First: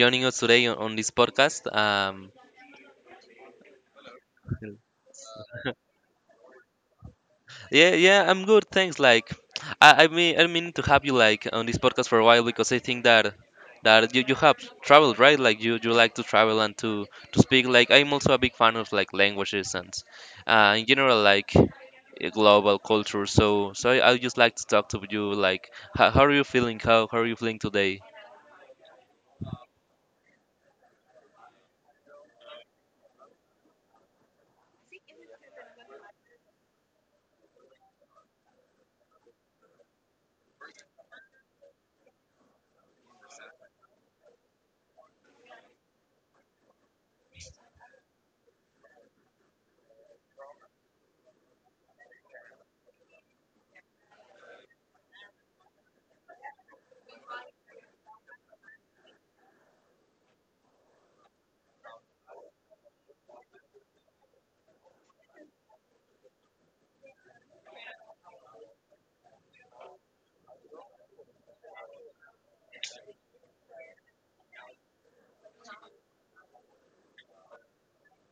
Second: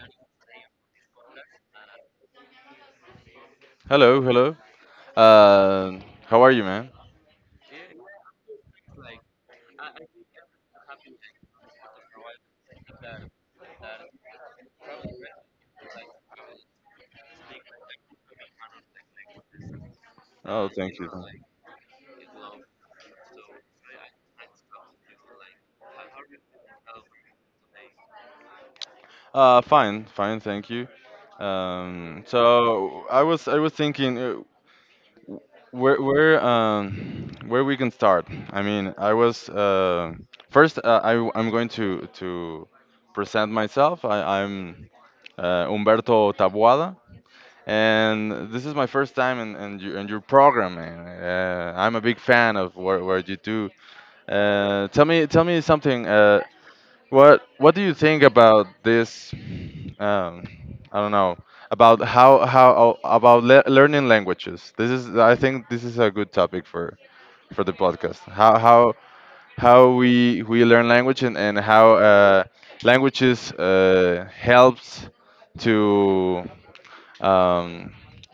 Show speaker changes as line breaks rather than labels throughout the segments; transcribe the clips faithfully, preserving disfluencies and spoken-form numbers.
joining us today on, on this podcast. Um,
Hello, hello. Uh, how are you, man?
yeah, yeah, I'm good. Thanks. Like, I I mean, I mean to have you like on this podcast for a while because I think that that you, you have traveled, right? Like, you, you like to travel and to to speak. Like, I'm also a big fan of like languages and
Oh,
uh, in
thank you.
general
Thank-
like uh, global culture. So so I, I just like to talk to you. Like, how, how are you feeling? How how are you feeling today?
Uh, fine, fine, thank you. Um, so I was I was thinking uh, where where um where we can start. I mean, I was uh first uh, I I'm going to to present myself. I, I'm uh, Humberto Tabuada, and this is my first time in, in, your, in your program, man. Uh, I'm a big fan of what, what you do. Uh, tell me, tell me something. Uh, What what do you think about this? Um, I don't know about how how about le learning languages. This is I think this is a good topic for for the podcast. How how how we we learn language and and how uh, languages uh, helps to um,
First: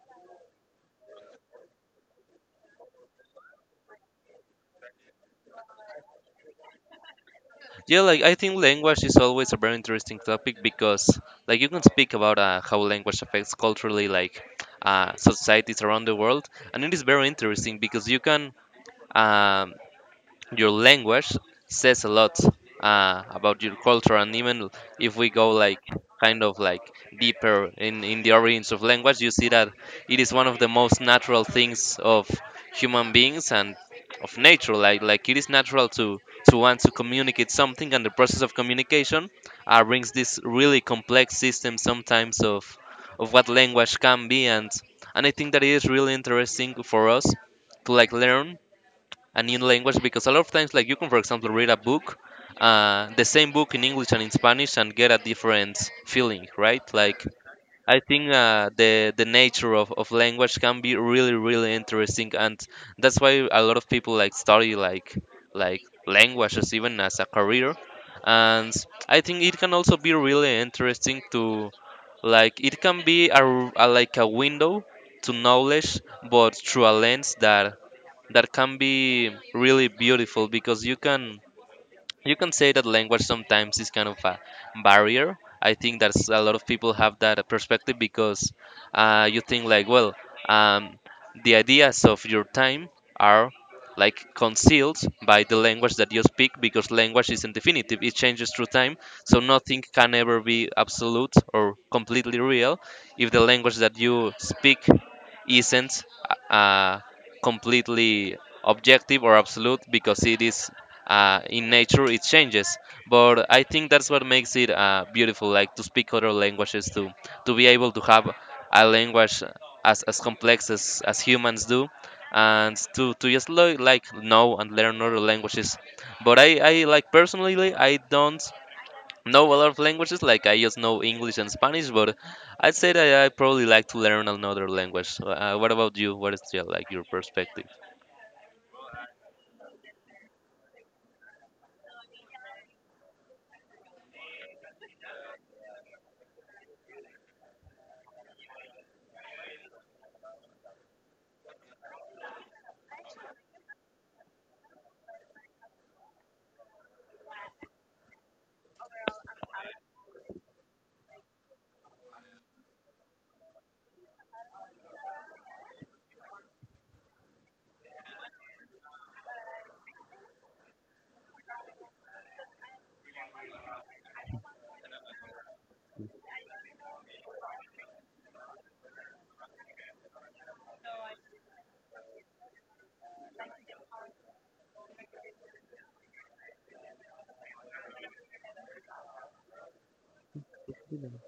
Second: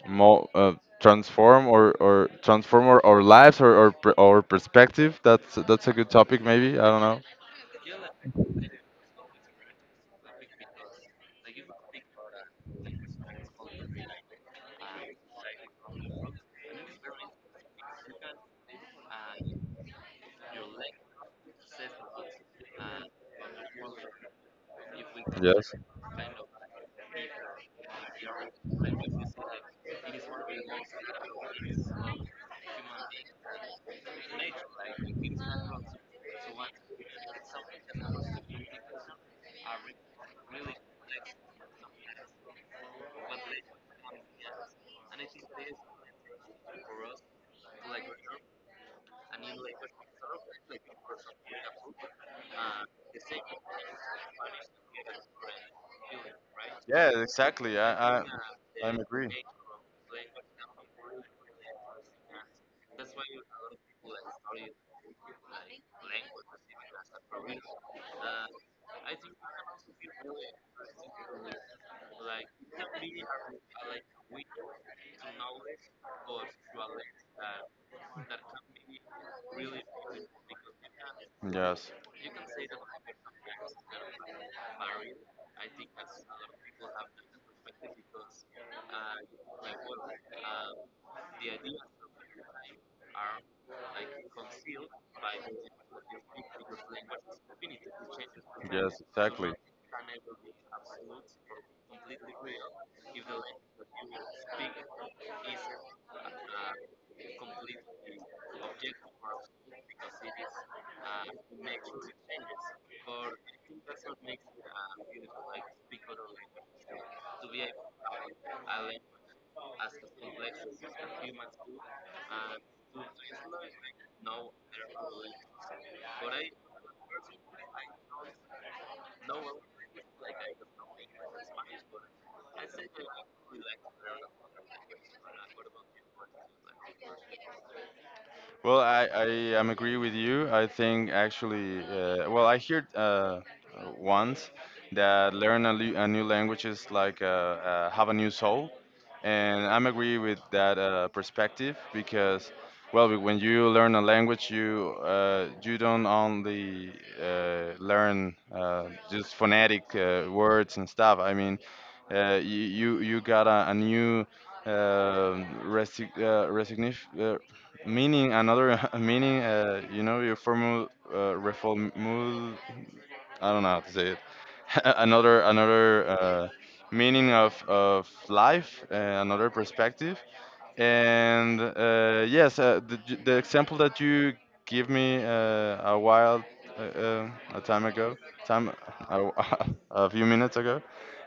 mo uh, transform or or transform our, our lives or or per- our perspective. That's that's a good topic maybe. I don't know.
Yeah, like I think language is always a very interesting topic because, like, you can speak about uh, how language affects culturally, like, uh, societies around the world, and it is very interesting because you can um, your language says a lot uh, about your culture, and even if we go
Yes.
like kind of like deeper in, in the origins of language, you see that it is one of the most natural things of human beings and of nature. Like like it is natural to to want to communicate something, and the process of communication uh, brings this really complex system sometimes of of what language can be, and and I think that it is really interesting for us to like learn a new language because a lot of times like you can for example read a book, uh, the same book in English and in Spanish, and get a different feeling, right?
Yeah,
Like,
exactly.
I
I, I
think uh,
I'm
the the
agree.
nature of, of language can be really really interesting. And that's why a lot of people like study like like languages even as a career, and I think it can also be really interesting to, like, it can be a, r- a- like a window to knowledge, but through a lens that that can be really beautiful because you can,
Yes.
you can say that language sometimes is kind of a barrier. I think that's a lot of people have that perspective because, uh, you think like, well, um, the ideas of your time are like concealed by the language that you speak because language isn't definitive. It changes through time,
Yes,
so
exactly.
nothing can ever be absolute or completely real if the language that you speak isn't uh, completely objective or absolute because it is, uh, in nature, it changes. But I think that's what makes it uh, beautiful, like to speak other languages, to to be able to have a language as, as complex as, as humans do, and to, to just lo- like know and learn other languages. But I, I like personally I don't know a lot of languages, like I just know English and Spanish, but I'd say that I probably like to learn another language. Uh, what about you? What is your, like your perspective?
Well, I, I am agree with you. I think actually, uh, well, I heard uh, once that learn a, lu- a new language is like uh, uh, have a new soul and I'm agree with that uh, perspective because, well, be- when you learn a language, you uh, you don't only uh, learn uh, just phonetic uh, words and stuff. I mean, uh, you you you got a, a new um resi- uh, resignif uh, meaning, another meaning. Uh, you know, your formal uh, reformul. I don't know how to say it. Another another uh, meaning of of life, uh, another perspective. And uh, yes, uh, the j- the example that you give me uh, a while uh, uh, a time ago, time a, a few minutes ago,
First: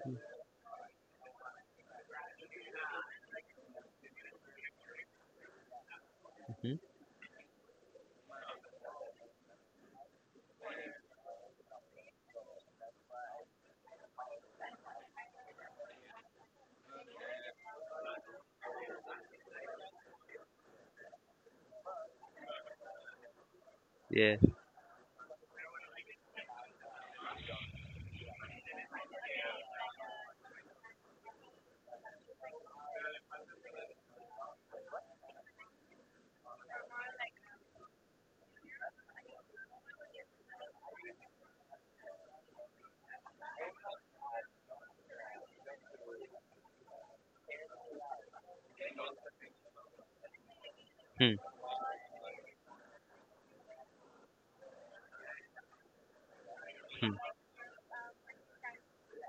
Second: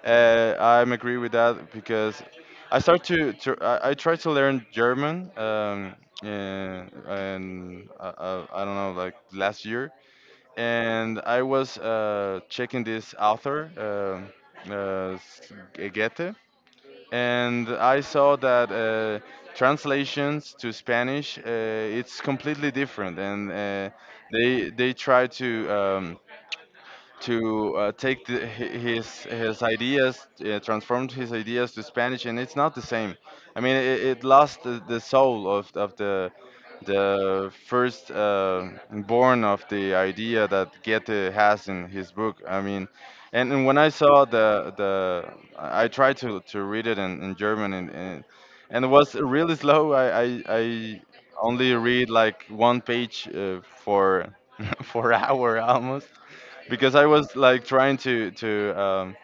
uh, I'm agree with that because I start to, to I, I try to learn German. Um, and, and I, I, I don't know, like last year, and I was uh, checking this author, uh, uh, S- G- Goethe, and I saw that uh, translations to Spanish uh, it's completely different, and uh,
Yeah.
they they try to um, to uh, take the, hi- his his ideas, uh, transformed his ideas to Spanish, and it's not the same. I mean, it, it lost the, the soul of of the the first uh, born of the idea that Goethe has in his book. I mean, and, and when I saw the the, I I tried to, to read it in, in German, and, and and it was really slow. I, I I
Hmm,
only read like one page uh, for for hour almost because I
hmm.
was like trying to to um,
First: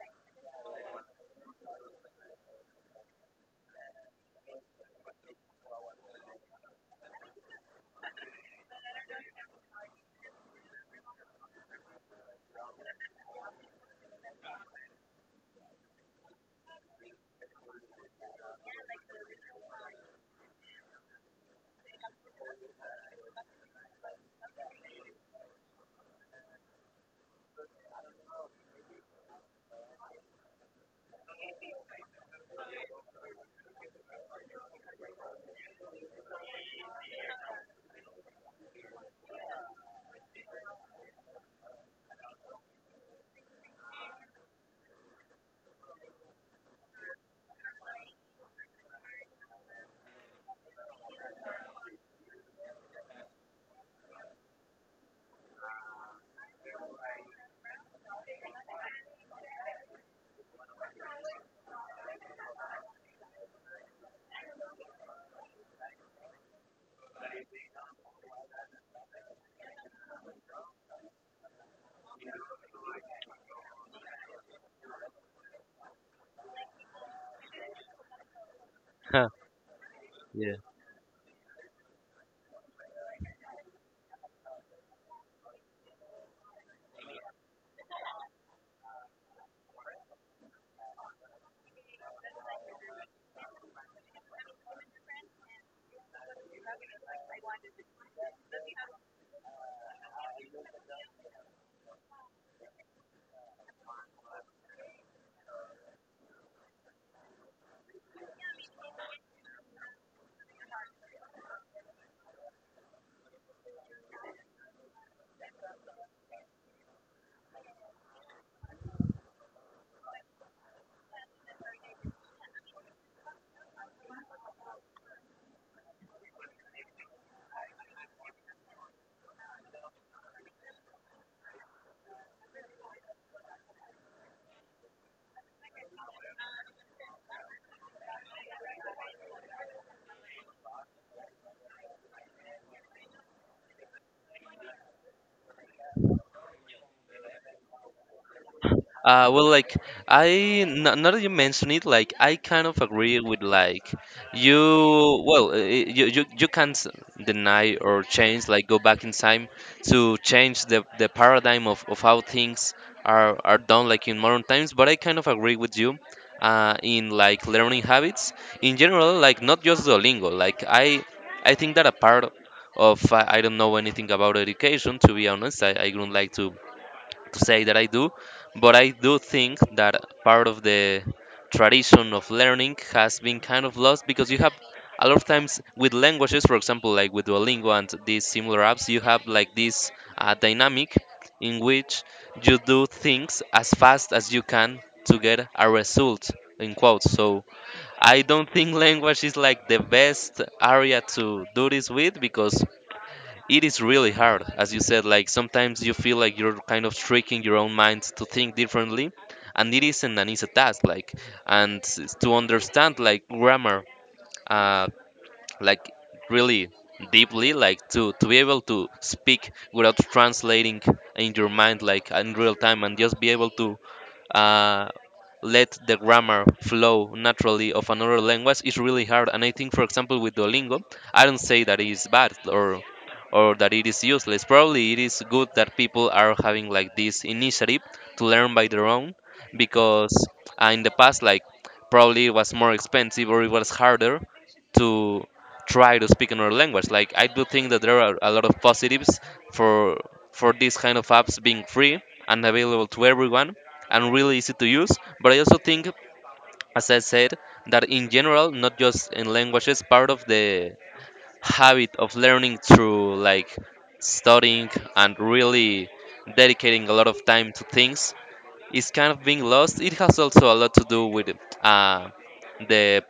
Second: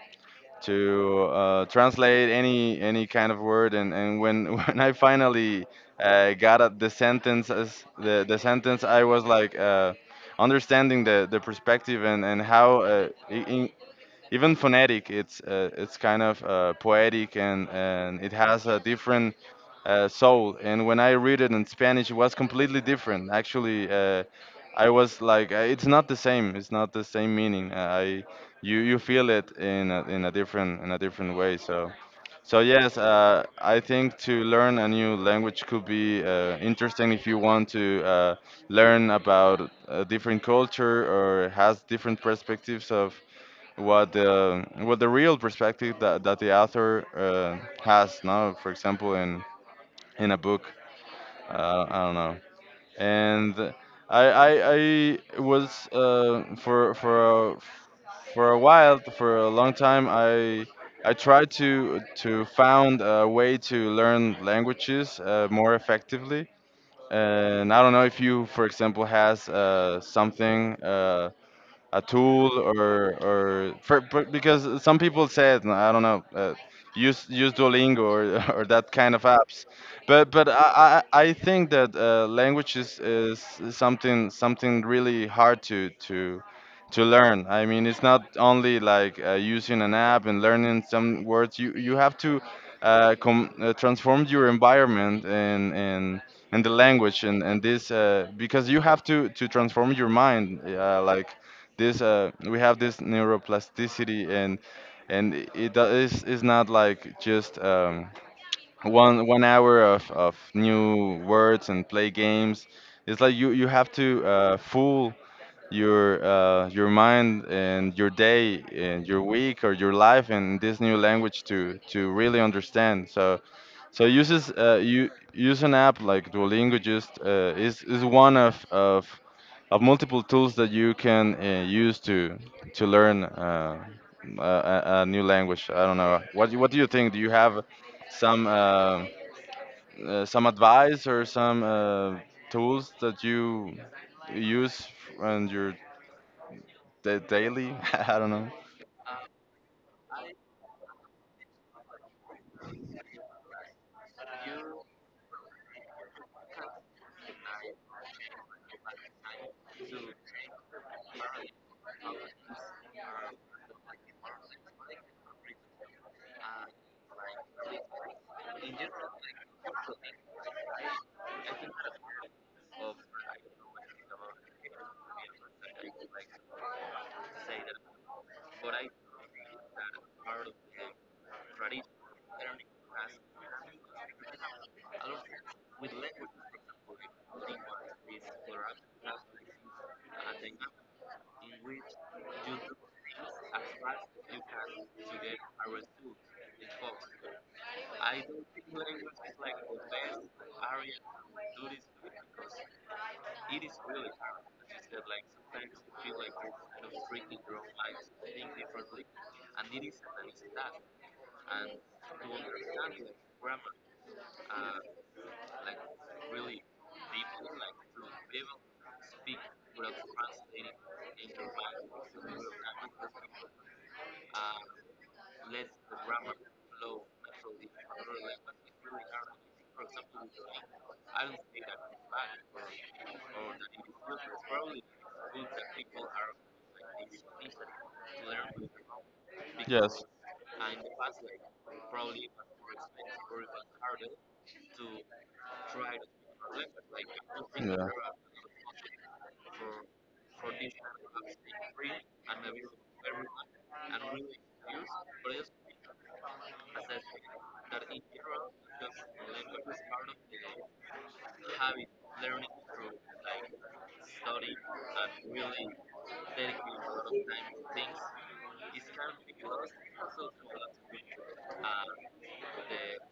to uh, translate any any kind of word, and, and when when I finally uh, got at the sentence as the the sentence, I was like uh, understanding the the perspective and and how uh, in, even phonetic it's uh, it's kind of uh, poetic and and it has a different uh, soul, and when I read it in Spanish it was completely different. Actually, uh, I was like uh, it's not the same, it's not the same meaning. Uh, i you you feel it in a, in a different, in a different way. So so yes, uh, I think to learn a new language could be uh, interesting if you want to uh, learn about a different culture or has different perspectives of what the what the real perspective that, that the author uh, has, no? For example in in a book, uh, I don't know. And i i, I was uh, for for a, for a while, for a long time i i tried to to found a way to learn languages uh, more effectively, and I don't know if you for example has uh, something uh, a tool or or for, for, because some people said, I don't know, uh, use use Duolingo or or that kind of
Huh.
apps, but but I I, I think that uh, language is, is something, something really hard to to to learn. I mean it's not only like uh, using an app and learning some words. You you have to uh, com- uh, transform your environment and and and the language and and this uh, because you have to to transform your mind uh, like this. Uh we have this neuroplasticity, and and it do- is is not like just um one one hour of of new words and play games. It's like you you have to uh fool your uh your mind and your day and your week or your life in this new language to to really understand. So so uses uh you use an app like Duolingo. Just uh is is one of of of multiple tools that you can uh, use to to learn uh, a, a a new language. I don't know, what do- what do you think? Do you have some uh, uh, some advice or some uh, tools that you use in your da- daily? I don't know.
Uh, well, like I, n- now that you mention it, like I kind of agree with like you. Well, uh, you you, you can't deny or change, like go back in time to change the, the paradigm of, of how things are are done, like in modern times. But I kind of agree with you, uh, in like learning habits in general, like not just Duolingo. Like I I think that a part of, I I don't know anything about education. To be honest, I I wouldn't like to to say that I do, but I do think that part of the tradition of learning has been kind of lost because you have a lot of times with languages, for example, like with Duolingo and these similar apps, you have like this uh, dynamic in which you do things as fast as you can to get a result in quotes. So I don't think language is like the best area to do this with because it is really hard, as you said. Like sometimes you feel like you're kind of tricking your own mind to think differently, and it isn't an easy task, like, and s- to understand like grammar, uh, like really deeply, like to, to be able to speak without translating in your mind, like in real time, and just be able to uh, let the grammar flow naturally of another language is really hard. And I think, for example, with Duolingo, I don't say that it is bad or or that it is useless. Probably it is good that people are having like this initiative to learn by their own
Yes.
because uh, in the past, like probably it was more expensive or it was harder to try to speak another language. Like I do think that
Yeah.
there are a lot of positives for for these kind of apps being free and available to everyone and really easy to use. But I also think, as I said, that in general, not just in languages, part of the habit of learning through like studying and really dedicating a lot of time to things is kind of being lost. It has also a lot to do with uh, the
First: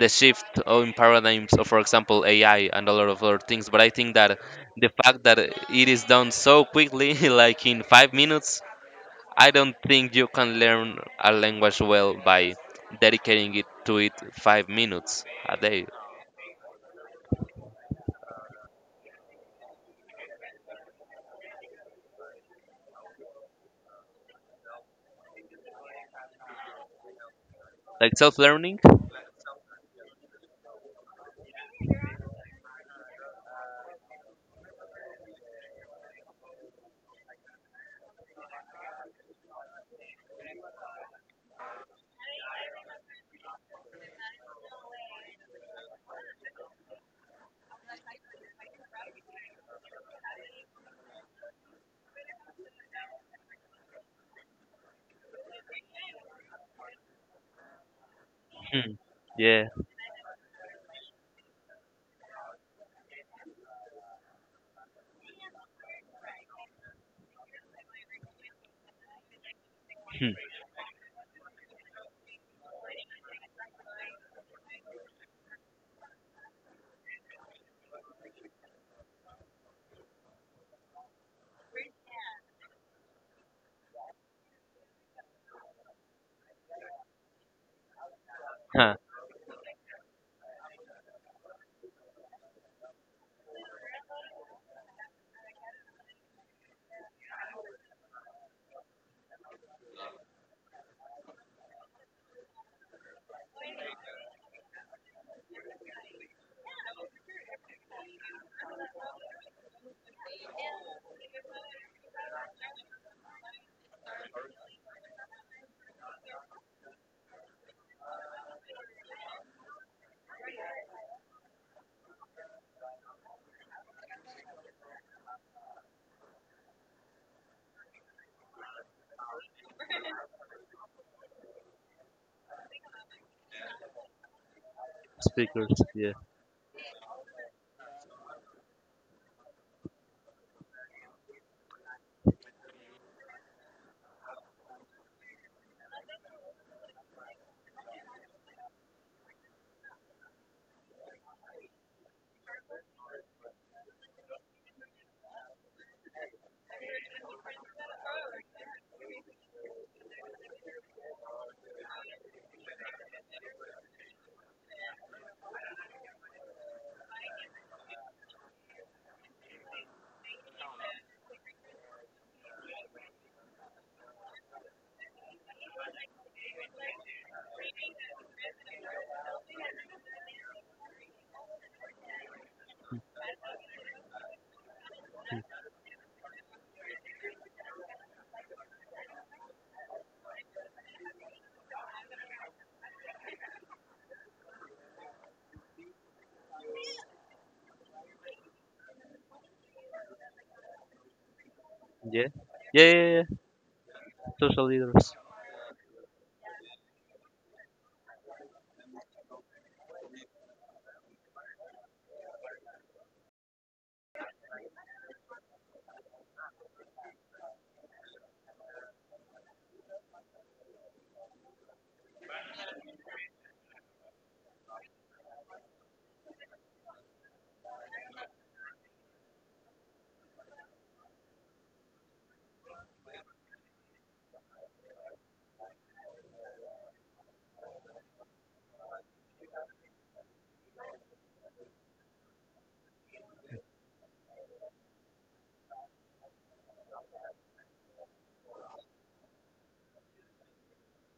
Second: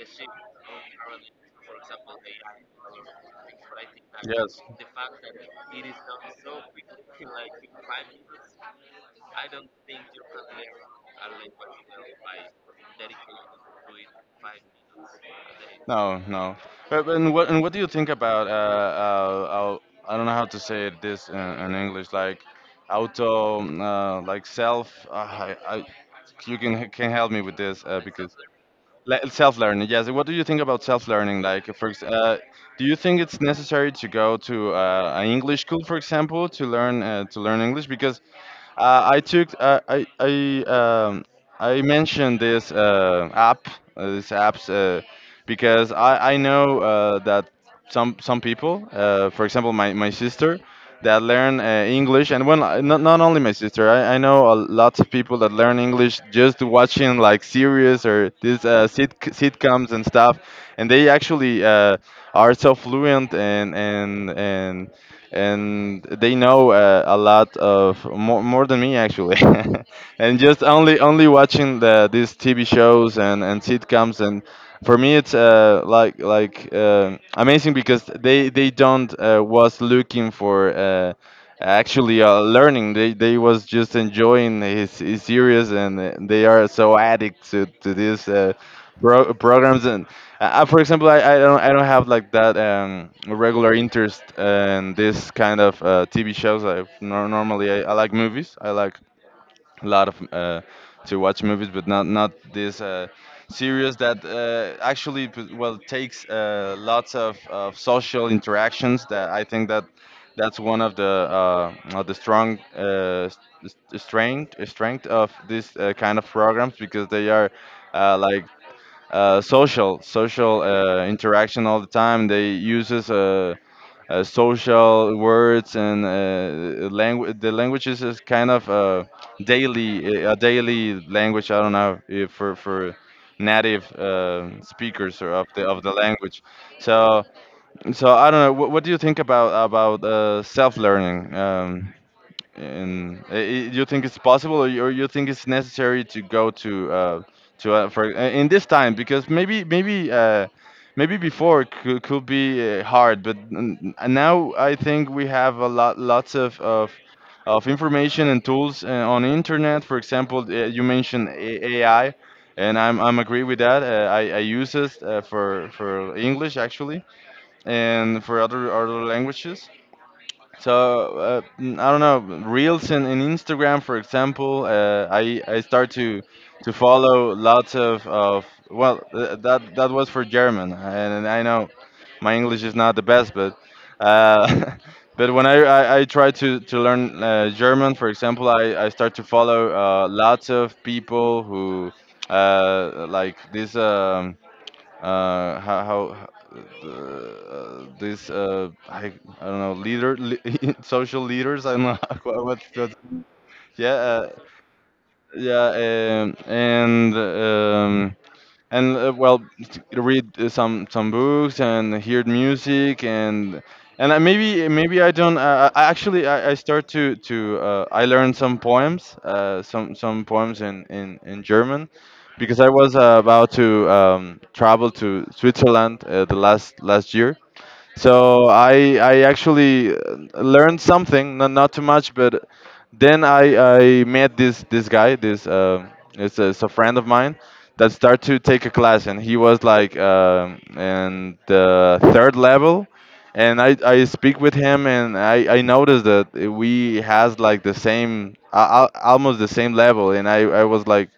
the shift in paradigms of, for example, A I and a lot of other things. But I think that
Yes.
the fact that it is done so quickly, like in five minutes, I don't think you can learn a language well by dedicating it to it five minutes a day.
No, no. But, but and what and what do you think about uh, uh, uh I don't know how to say it, this in, in English, like auto uh, like self uh, I, I you can can help me with this uh,
Like
because
self learning?
le- self-learning? Yes, what do you think about self-learning? Like for ex- uh, do you think it's necessary to go to uh, an English school, for example, to learn uh, to learn English? Because uh, I took uh, I I um, I mentioned this uh, app, uh, this apps uh, because I I know uh, that some some people, uh, for example my, my sister that learn uh, English, and when I- not, not only my sister, I, I know a, lots of people that learn English just watching like series or these uh,
Hmm.
sit,
Yeah.
sitcoms and stuff, and they actually uh, are so fluent and and and and they know uh, a lot of, more, more than me actually,
Hmm.
and just only only watching the these TV shows and and sitcoms. And for me it's uh, like like uh, amazing because they they don't uh, was looking for uh, actually uh, learning. they they was just enjoying his, his series, and uh, they are so addicted to, to these uh,
Huh.
pro- programs. And uh, uh, for example, I, I don't I don't have like that um, regular interest in this kind of uh, T V shows. I nor Normally I, I like movies. I like a lot of uh, to watch movies, but not not this uh, series that uh, actually p- well takes uh, lots of, of social interactions. That I think that that's one of the uh, of the strong uh, s- s- strength strength of this uh, kind of programs because they are uh, like uh, social social uh, interaction all the time. They uses uh, uh, social words and uh, language. The languages is kind of uh, daily uh, a daily language. I don't know if for for native uh, speakers or of the
Speakers.
of the
Yeah.
language. So so I don't know. What, what do you think about about uh, self learning? Um, and uh, i- you think it's possible, or you, or you think it's necessary to go to uh, to uh, for uh, in this time? Because maybe, maybe uh, maybe before could, could be uh, hard, but n- n- now I think we have a lot, lots of of, of information and tools uh, on internet. For example, uh, you mentioned A- AI, and I'm I'm agree with that. Uh, I I use it uh, for for English actually, and for other other languages. So uh, mm, I don't know, reels in, in Instagram, for example. Uh, I I start to to follow lots of of well, th- that that was for German, and I know my English is not the best, but uh, but when I, I I try to to learn uh, German, for example, I I start to follow uh, lots of people who uh, like this. Um, uh, how, how uh, this uh, I, I don't know, leader li- social leaders. I don't know
Yeah.
what, what,
Yeah, yeah,
what
yeah.
Yeah, uh,
Social leaders.
yeah. Um, and um, and uh, well t- read uh, some some books and hear music. And and I, maybe maybe I don't uh, I I actually I, I start to to uh, I learned some poems, uh, some some poems in, in in German, because I was uh, about to um, travel to Switzerland uh, the last last year. So I I actually uh, learned something, not not too much. But then I I met this this guy, this uh, it's, a, it's a friend of mine that started to take a class, and he was like um in the third level. And I I speak with him, and I I noticed that we has like the same al- al- almost the same level, and I I was like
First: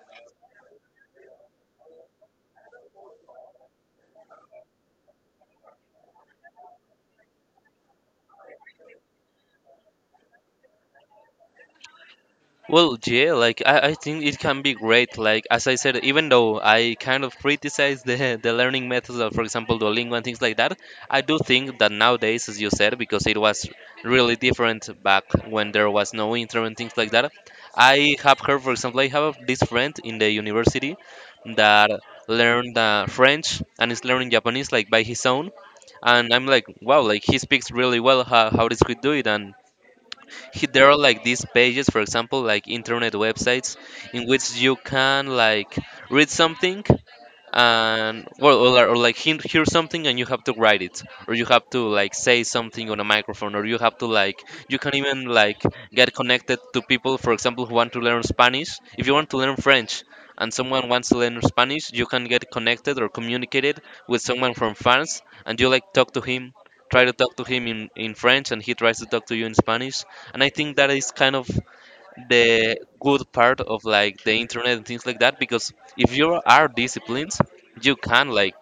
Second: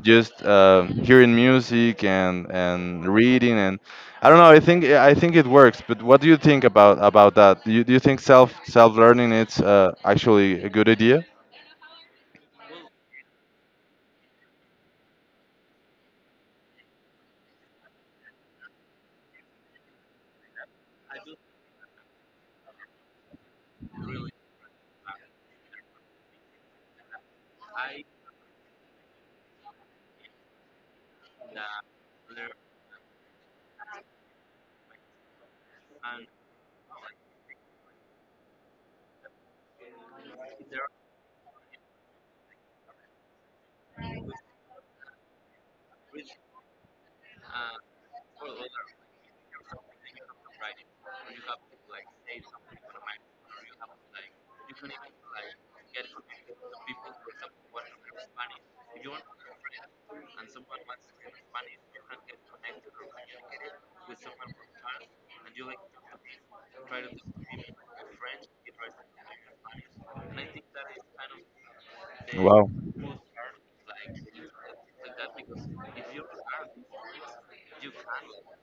just uh, hearing music and and reading. I don't know. I think I think it works. But what do you think about about that? Do you, do you think self self learning is uh, actually a good idea?
Well, yeah, like I, I think it can be great. Like as I said, even though I kind of criticize the the learning methods of, for example, Duolingo and things like that, I do think that nowadays, as you said, because it was really different back when there was no internet and things like that. I have heard, for example, I have this friend in the university that learned uh, French and is learning Japanese like by his own, and I'm like, wow, like he speaks really well. How how does he do it? And he, there are like these pages, for example, like internet websites, in which you can like read something, and well, or, or like hear hear something, and you have to write it or you have to like say something on a microphone or you have to like, you can even like get connected to people, for example, who want to learn Spanish. If you want to learn French and someone wants to learn Spanish, you can get connected or communicated with someone from France, and you like talk to him, try to talk to him in, in French, and he tries to talk to you in Spanish. And I think that is kind of
Wow.
the good part of like the internet and things like that, because if you are disciplined, you can like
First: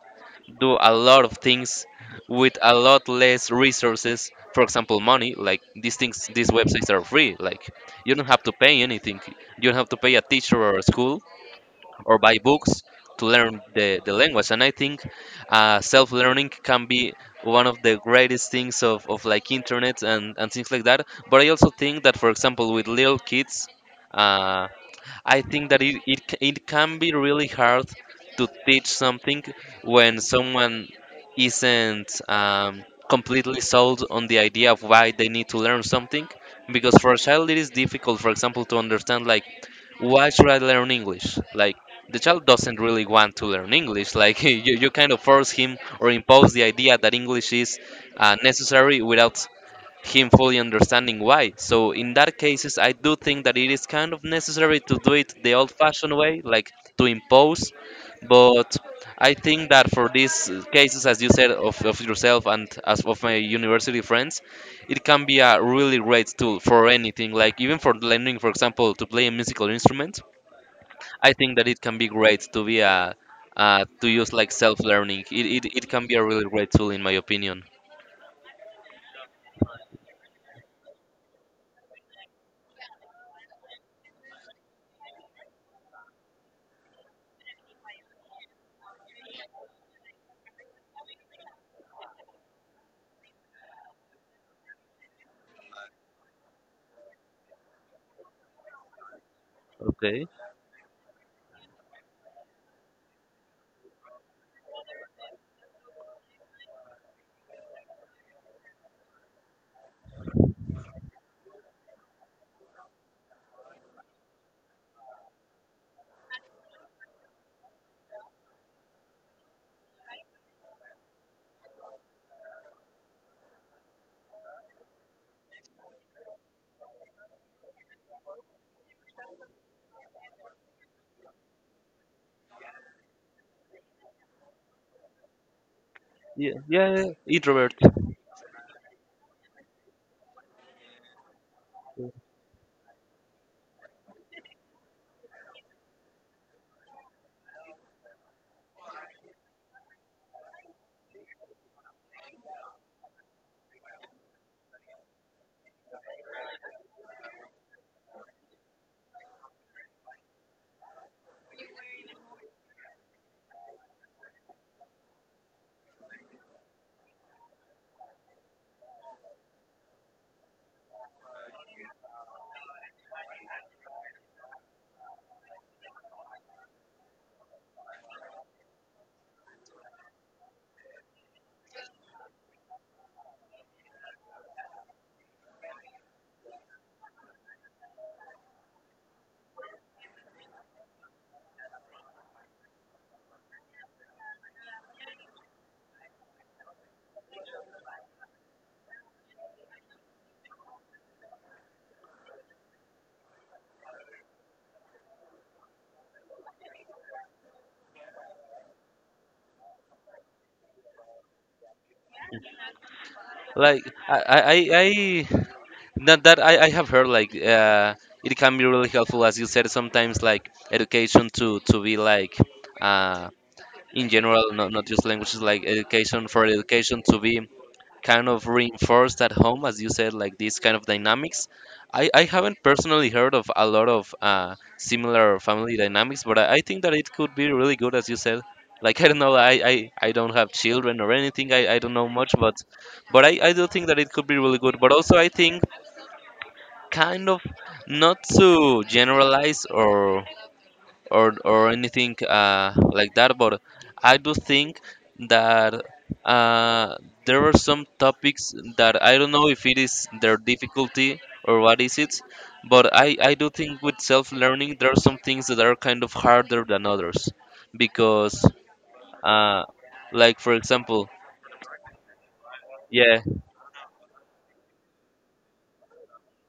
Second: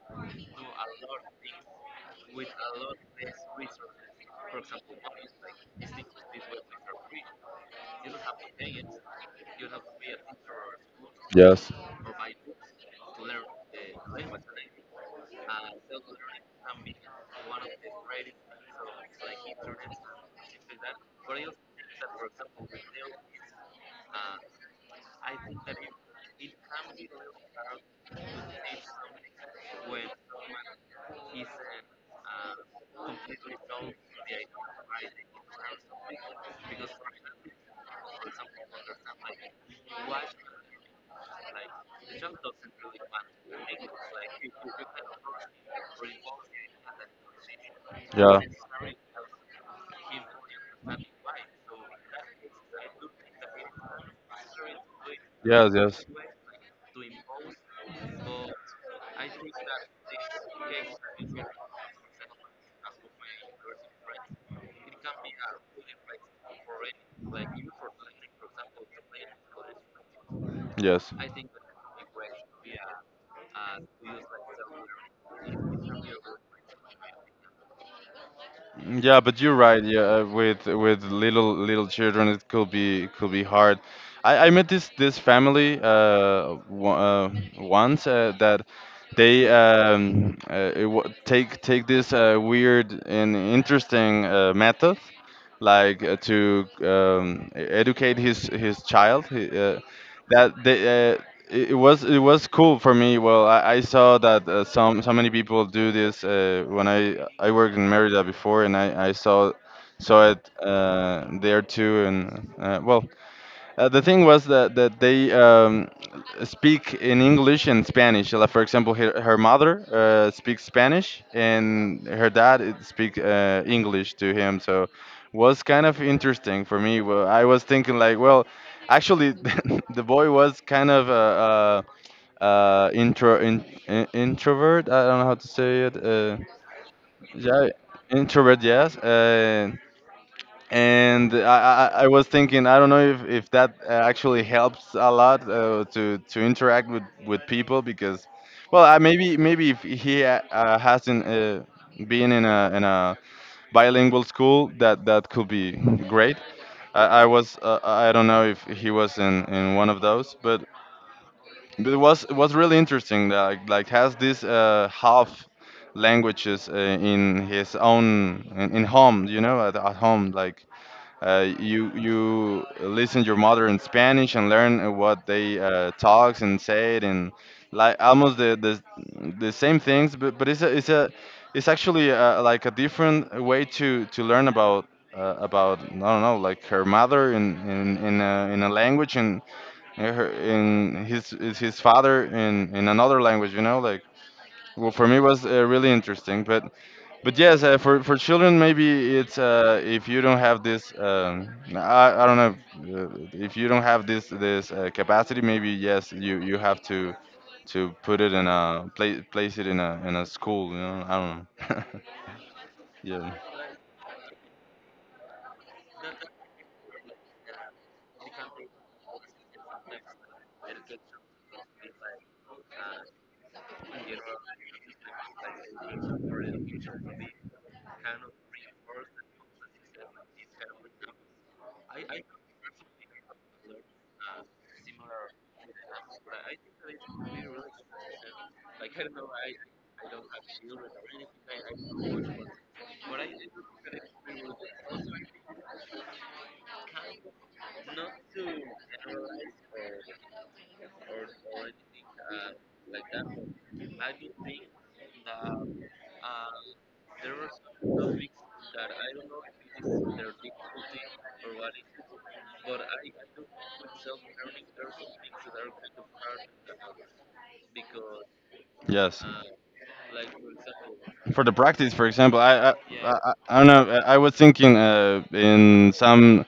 do a lot of things with a lot less resources, for example money. Like these things, these websites are free, like you don't have to pay anything, you don't have to pay a teacher or a school
Yes.
or buy books to learn the, the language. And I think uh, self-learning can be one of the greatest things of, of like internet and, and things like that. But I also think that, for example, with little kids, uh, I think that it, it, c- it can be really hard to teach something when someone isn't um, completely sold on the idea of why they need to learn something, because for a child it is difficult, for example, to understand like, why should I learn English? Like, the child doesn't really want to learn English. Like, you, you kind of force him or impose the idea that English is uh,
Yeah.
necessary without him fully understanding why. So in that cases, I do think that it is kind of necessary to do it the
Yes, yes.
old-fashioned way, like to impose. But I think that for these uh, cases, as you said, of, of yourself and as of my university friends, it can be a really great tool for anything. Like even for learning, for example, to play a musical instrument, I think that it can be great to be a
Yes.
uh, to use like self-learning. It, it, it can be a really great tool in my opinion.
Yeah, but you're right. Yeah, uh, with with little little children, it could be it could be hard. I, I met this this family, uh, w uh once, uh, that they um, uh, it wa- take take this uh, weird and interesting uh, method, like uh, to um, e- educate his his child. He, uh,
Okay.
that they uh, it, it was it was cool for me. Well, I, I saw that uh, some so many people do this uh, when I I worked in Merida before, and I, I saw saw it uh, there too. And uh, well, uh, the thing was that that they um, speak in English and Spanish. Like, for example, her, her mother uh, speaks Spanish, and her dad it speak uh, English to him. So was kind of interesting for me. Well, I was thinking like, well, actually, the boy was kind of a, uh uh intro in, in, introvert. I don't know how to say it. Uh,
Yeah, yeah, yeah.
yeah,
Introvert.
introvert. Yes. Uh, and I, I, I was thinking, I don't know if, if that uh, actually helps a lot uh, to to interact with, with people. Because well, I, maybe maybe if he uh, uh, hasn't uh, been in a in a bilingual school, that that could be great. I, I was uh, I don't know if he was in, in one of those, but but it was it was really interesting that like, like has this uh, half languages uh, in his own, in, in home, you know, at, at home, like uh, you you listen your mother in Spanish, and learn uh, what they uh, talks and say it, and like almost the the, the same things. But, but it's a, it's a it's actually uh like a different way to to learn about, uh, about, I don't know, like her mother in in in a, in a language, and and her in his is his father in in another language. You know, like, well for me was uh, really interesting, but. But yes, uh, for for children, maybe it's uh, if you don't have this, um, I, I don't know, uh, if you don't have this this uh, capacity, maybe yes, you you have to to put it in a, place place it in a in a school. You know, I don't know. Yeah.
Like I I I I- that that I, I have heard, like uh it can be really helpful, as you said, sometimes like education to to be like uh in general, not not just languages, like education for education to be kind of reinforced at home, as you said, like these kind of dynamics. I, I haven't personally heard of a lot of uh, similar family dynamics, but I, I think that it could be really good, as you said. Like I don't know, I, I, I don't have children or anything. I, I don't know much, but but I, I do think that it could be really good. But also I think, kind of, not to generalize or or or anything, uh, like that. But I do think that, uh, there are some topics that I don't know if it is their difficulty or what is it, but I I do think with self learning there are some things that are kind of harder than others because,
Yes.
uh, like, for example.
For the practice, for example, I I, I,
Yeah,
I I don't know. I I was thinking uh, in some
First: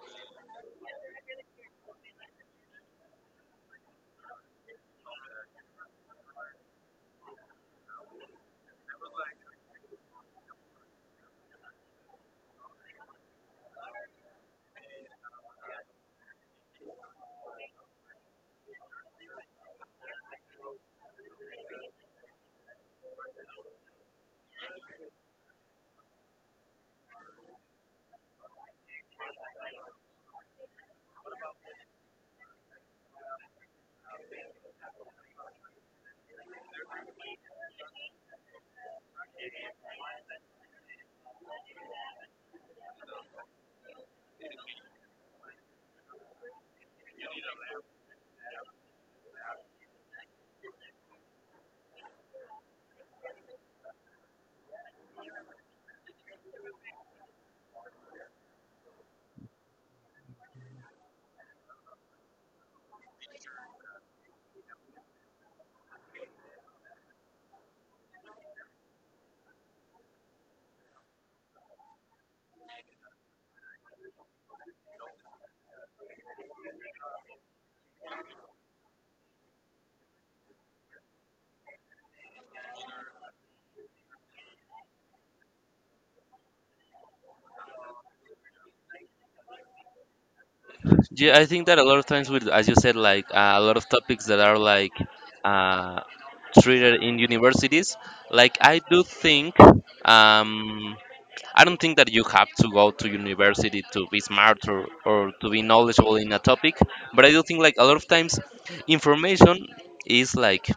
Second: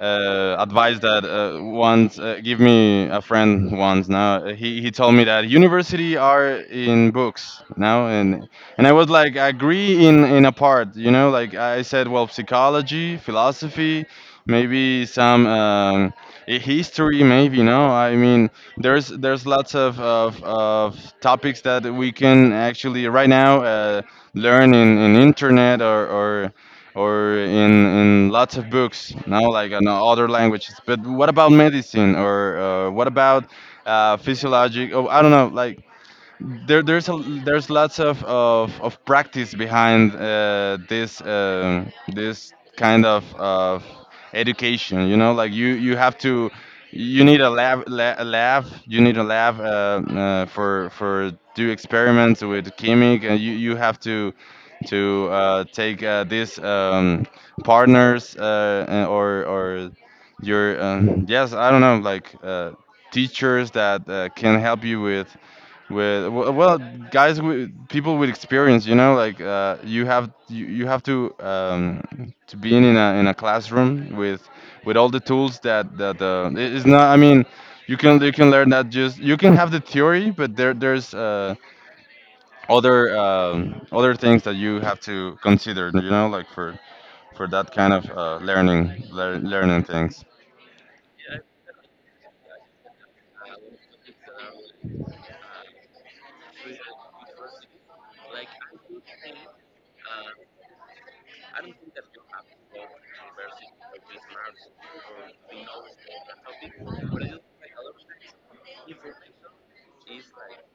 uh, advice that uh, once uh, give me a friend once now, uh, he, he told me that university are in books now. And and I was like, I agree in in a part, you know, like I said, well, psychology, philosophy, maybe some, um, i- history maybe no. I mean, there's there's lots of, of, of topics that we can actually right now uh, learn in, in internet, or, or or in in lots of books now, like in other languages. But what about medicine? Or uh, what about uh, physiologic, oh I don't know, like there, there's a, there's lots of, of, of practice behind uh, this, um this kind of, of education. You know, like you, you have to you need a lab, la, a lab you need a lab, uh, uh, for for do experiments with chemic. And you, you have to to uh, take uh, these, um, partners, uh, and- or or your, um, yes, I don't know, like uh, teachers that uh, can help you with, with well, well guys, with people with experience. You know, like uh, you have you, you have to um, to be in a in a classroom with with all the tools, that that uh, it- it's not, I mean, you can you can learn that, just you can have the theory. But there there's uh, other, um, other things that you have to consider. You know, like for for that kind of uh, learning lear learning things.
yeah, I think that a lot of times, with, as you said, like, uh, a lot of topics that are, like, uh, treated in universities, like, I do think, um, I don't think that you have to go to university to be smart, or, or to be knowledgeable in a topic, but I do think, like, a lot of times information is, like,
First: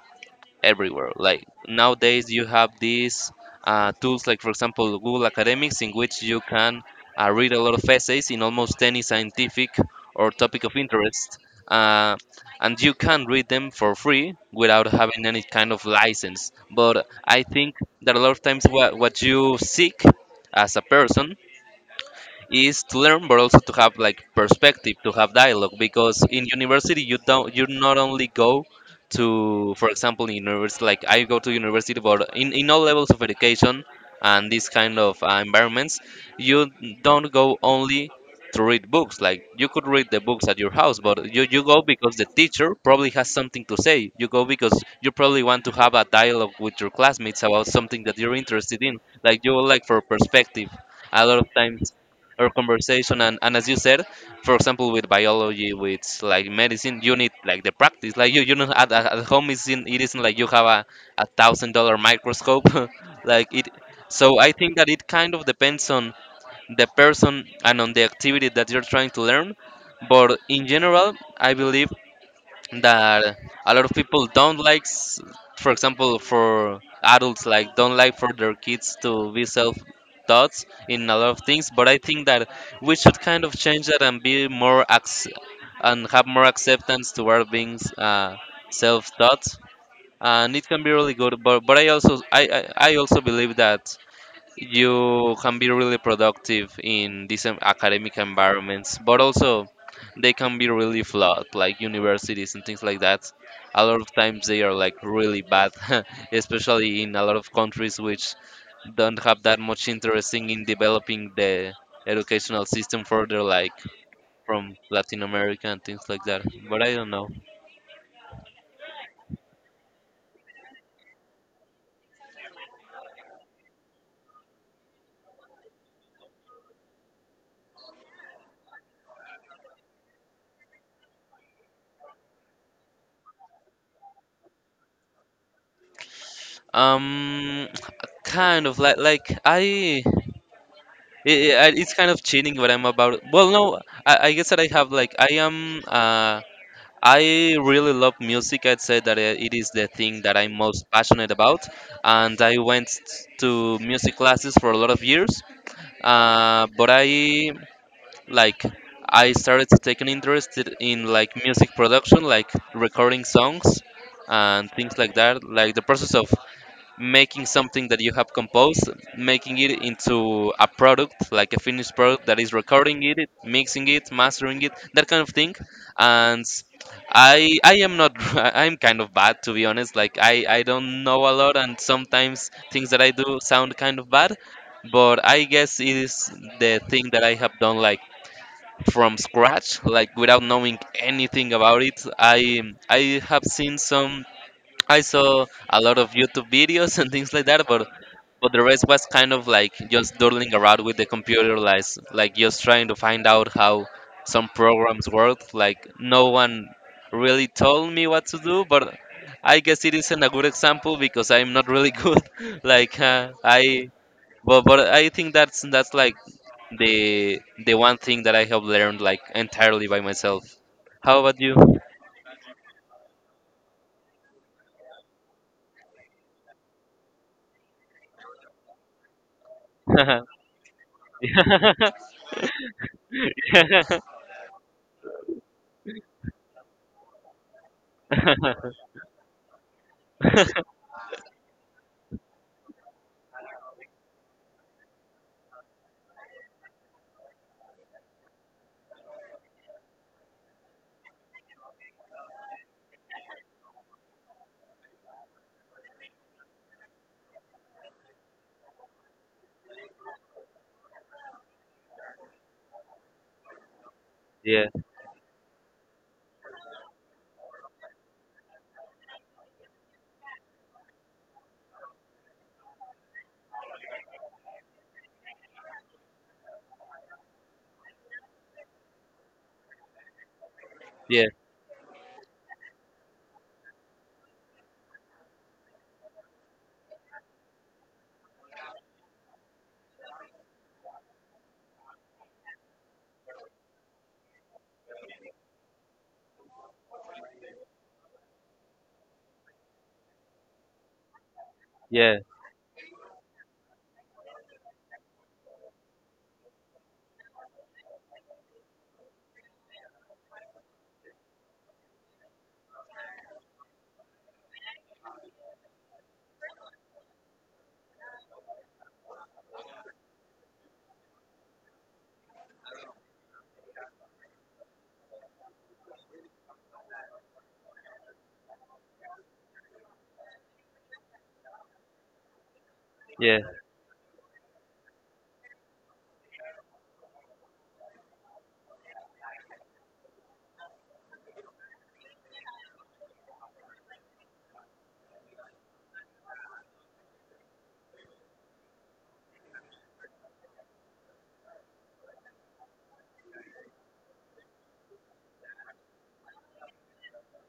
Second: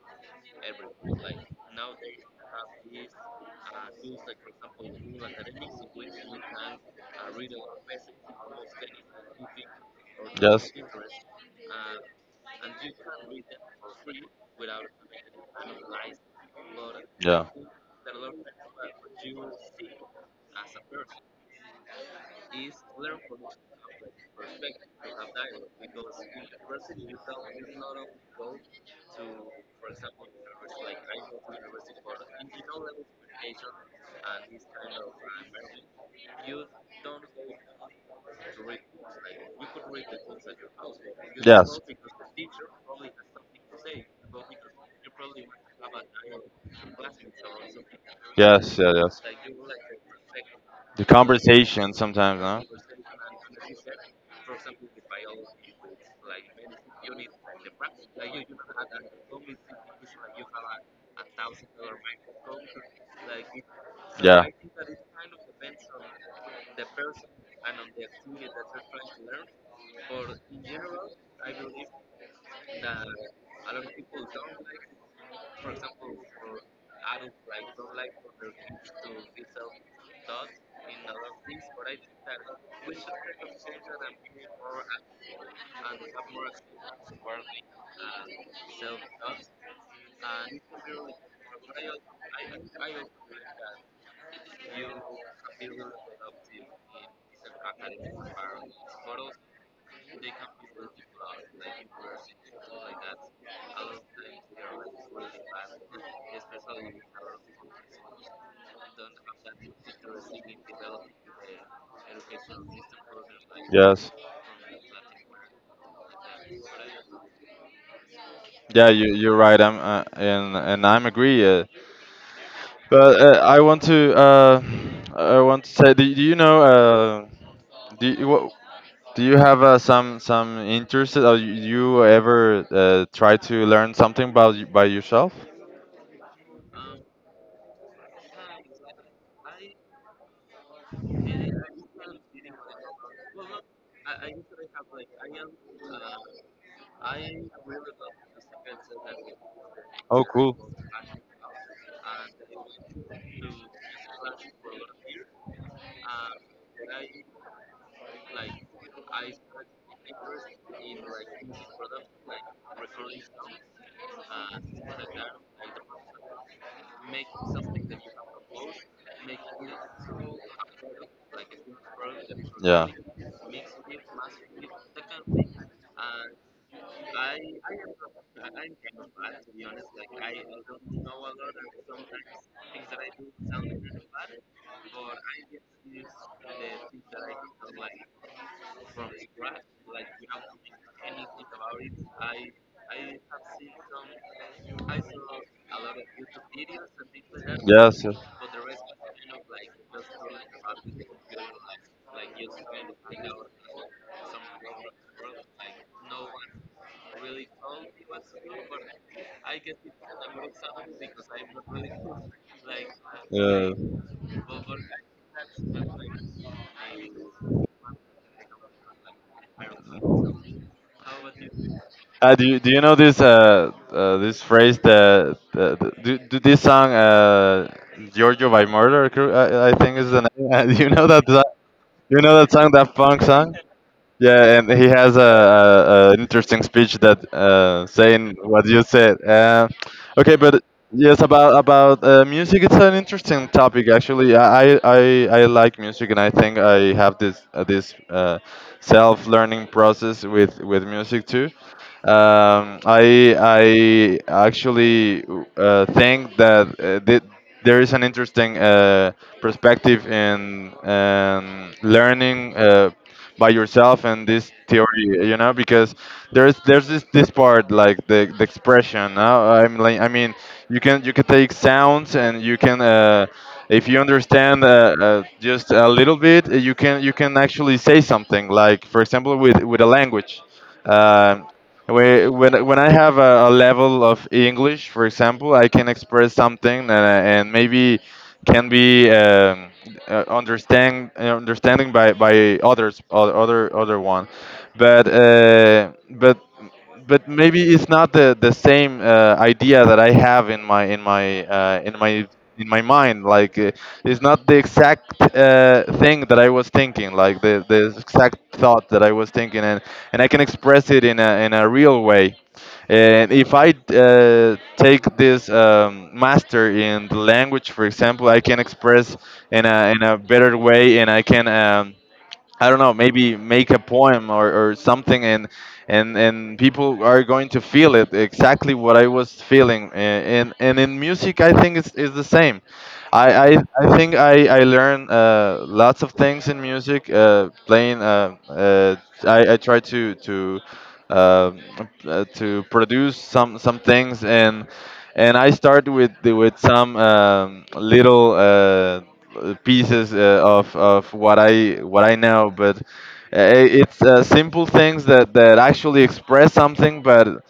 everywhere. Like, nowadays, you have these uh, tools, like, for example, Google Academics, in which you can uh, read a lot of essays in almost any scientific or topic of interest, uh, and you can read them for free without having any kind of license. But I
Yeah.
think that a lot of times, what, what you seek as a person is to learn, but also to have like perspective, to have dialogue, because in university you don't you not only go to, for example, in university, like, I go to university, but in, in all levels of education and these kind of uh, environments, you don't go only to read books. Like, you could read the books at your house, but you, you go because the teacher probably has something to say. You go because you probably want to have a dialogue with your classmates about something that you're
Yes.
interested in,
Yeah.
like, you, like, for perspective
The on the
a lot of
conversation
times, or
sometimes.
conversation. And, and as you said, for example with biology, with, like, medicine, you need, like, the practice. Like, you you know, at at at home, it's in, it isn't like you have a, a thousand dollar microscope, like it. So
Yeah.
I think that it kind of depends on the person and on the activity that you're trying to learn, but in general I believe that a lot of people don't like, s- for example, for adults, like, don't like for their kids to be self thoughts in a lot of things. But I think that we should kind of change that and be more, ac- and have more acceptance toward being, uh, self taught, and it can be really good. But but I also i i, I also believe that you can be really productive in these, um, academic environments, but also they can be really flawed, like universities and things like that. A lot of times they are, like, really bad, especially in a lot of countries which don't have that much interest in developing the educational system further, like
Yes.
from Latin America and things like that. But I don't know.
Yeah, you you're right. I'm uh, and and I'm agree. Uh, but uh, I want to uh, I want to say, do, do you know, uh, do you, what do you have uh, some some interest? Or you you ever uh, try to learn something by y- by yourself?
Um, Kind of, like, like I. I- I- it's kind of cheating what I'm about. Well, no, I, I guess that I have, like, I am. Uh, I really love music. I'd say that uh, it is the
Oh,
thing that I'm
cool.
most passionate about, and I went to music classes for a lot of years. Uh, but I, like, I started to take an interest in, in, like, music production, like recording songs and things like that, like the process of making something that you have composed, making it into a product, like a finished product, that is
Yeah.
recording it, mixing it, mastering it, that kind of thing. And I I am not, I'm kind of bad, to be honest. Like, I I don't know a lot, and sometimes things that I do sound kind of bad. But I guess it is the thing that I have done, like, from scratch, like, without knowing anything about it. I I have seen some. I saw a lot of YouTube videos and things like that, but
Yes. Yes.
but the rest was kind of like just doodling around with the computer, like, like just trying to find out how some programs work. Like, no one really told me what to do. But I guess it isn't a good example, because I'm not really good. Like, uh,
Yeah.
I, but but I think that's that's like the the one thing that I have learned, like, entirely by myself. How about you?
Uh, do you do you know this, uh, uh this phrase that, uh, do, do this song, uh Giorgio by Murder Crew, I, I think is the name. Do you know that so- you know that song, that funk song. Yeah, and he has a, a, a interesting speech that uh saying what you said. Uh, okay, but yes, about about uh, music, it's an interesting topic actually. I I, I I like music, and I think I have this uh, this, uh, self learning process with with music too. um, I I actually uh, think that, uh, th- there is an interesting uh, perspective in, um, learning, uh, by yourself, and this
Yeah.
theory, you know, because there's there's this this part, like the, the expression. Uh, I'm like, I mean, you can you can take sounds, and you can. Uh, if you understand, uh, uh, just a little bit, you can you can actually say something. Like, for example, with with a language,
Yeah,
Um, Whe- When when I have a, a level of English, for example, I can express something, uh, and maybe can be, um, uh, understand uh, understanding by by others, o- other other one, but uh, but but maybe it's not the the same, uh, idea that I have in my in my uh, in
yeah,
my in my mind. Like uh, it's not the exact uh, thing that I was thinking, like the the exact thought that I was thinking, and I can express it in a in a real way. And if I uh, take this, um, master in the language, for example, I can express in a in a better way. And I can. Um, I don't know, maybe make a poem, or, or something. And and and people are going to feel it exactly what I was feeling. A- And and in music, I think it's, is the same. I,
yeah,
I, I think I, I learned uh, lots of things in music, uh, playing uh, uh, I, I try to to um, uh, to produce some some things. And and I start with the- with some, um, little, uh, pieces, uh, of, of what I what I know, but uh, it's, uh, simple things that, that actually express something. but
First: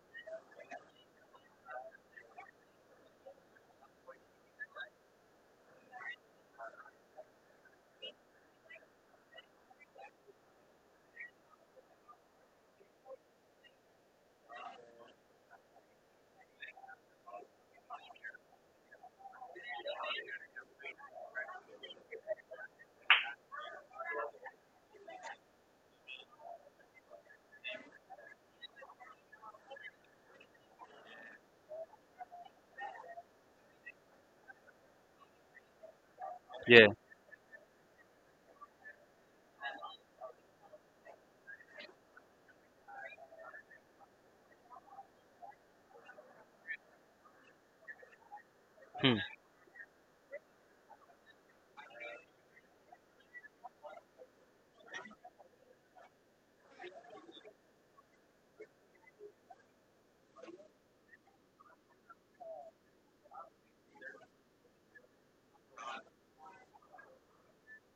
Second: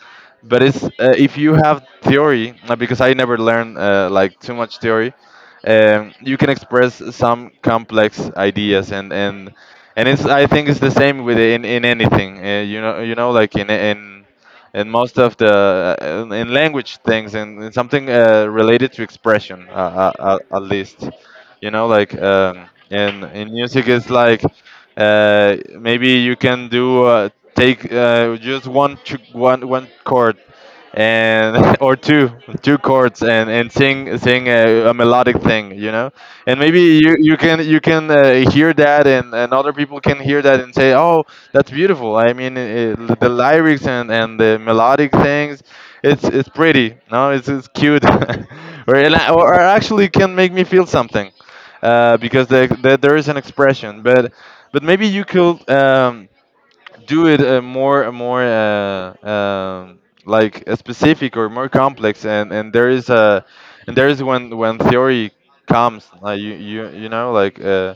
but it's, uh, if you have theory, uh, because I never learned, uh, like, too much theory. Um, you can express some complex ideas. And and and it's, I think it's the same with, in in anything, uh, you know, you know like, in in in most of the, uh, in language things, and, and something uh, related to expression, uh, uh, uh, at least. You know, like, um, in in music, it's like, uh, maybe you can do, uh, take, uh, just one ch- one one chord, and or two two chords, and and sing sing a, a melodic thing, you know. And maybe
yeah.
you you can you can uh, hear that. And and other people can hear that, and say, oh, that's beautiful. I mean, uh the lyrics and and the melodic things, it's it's pretty. No, it's it's cute, or, and
Hmm.
I- or actually can make me feel something, uh, because the, the, there is an expression. But but maybe you could, um, do it, uh, more more uh, um like, uh, specific or more complex. And, and there is a, and there is when when theory comes, like you you you know, like, uh,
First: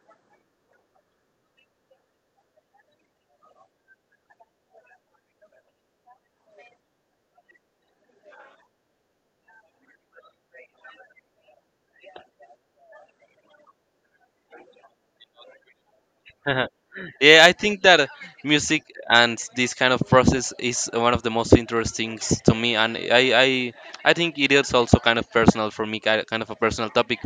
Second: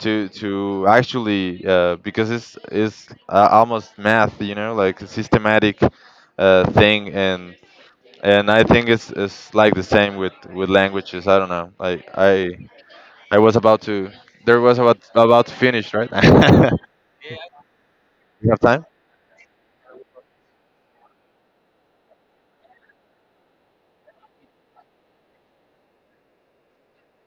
to to actually, uh, because it's it's uh, almost math, you know, like a systematic, uh, thing. And and I think it's it's like the same with with languages. I don't know. Like, I I was about to, there was about about to finish, right?
Yeah, I think that
You have time?
music and this kind of process is one of the most interesting, s- to me, and i i i think it is also kind of personal for me, ki- kind of a personal topic.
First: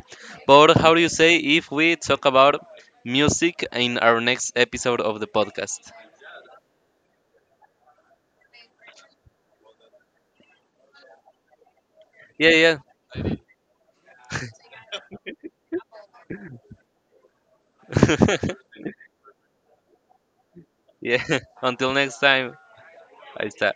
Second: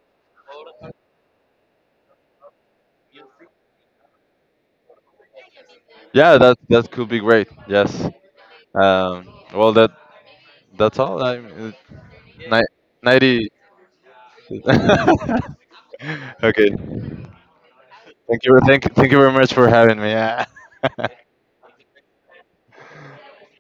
But how do you say if we talk about music in our next episode of the podcast?
Yeah, that that could be great. Yes. Um. Well, that that's all. I mean, ni-
Yeah,
ninety. Okay. Thank you.
yeah.
Thank you. Thank you very much for having me. Yeah.
Yeah, until next time. I start.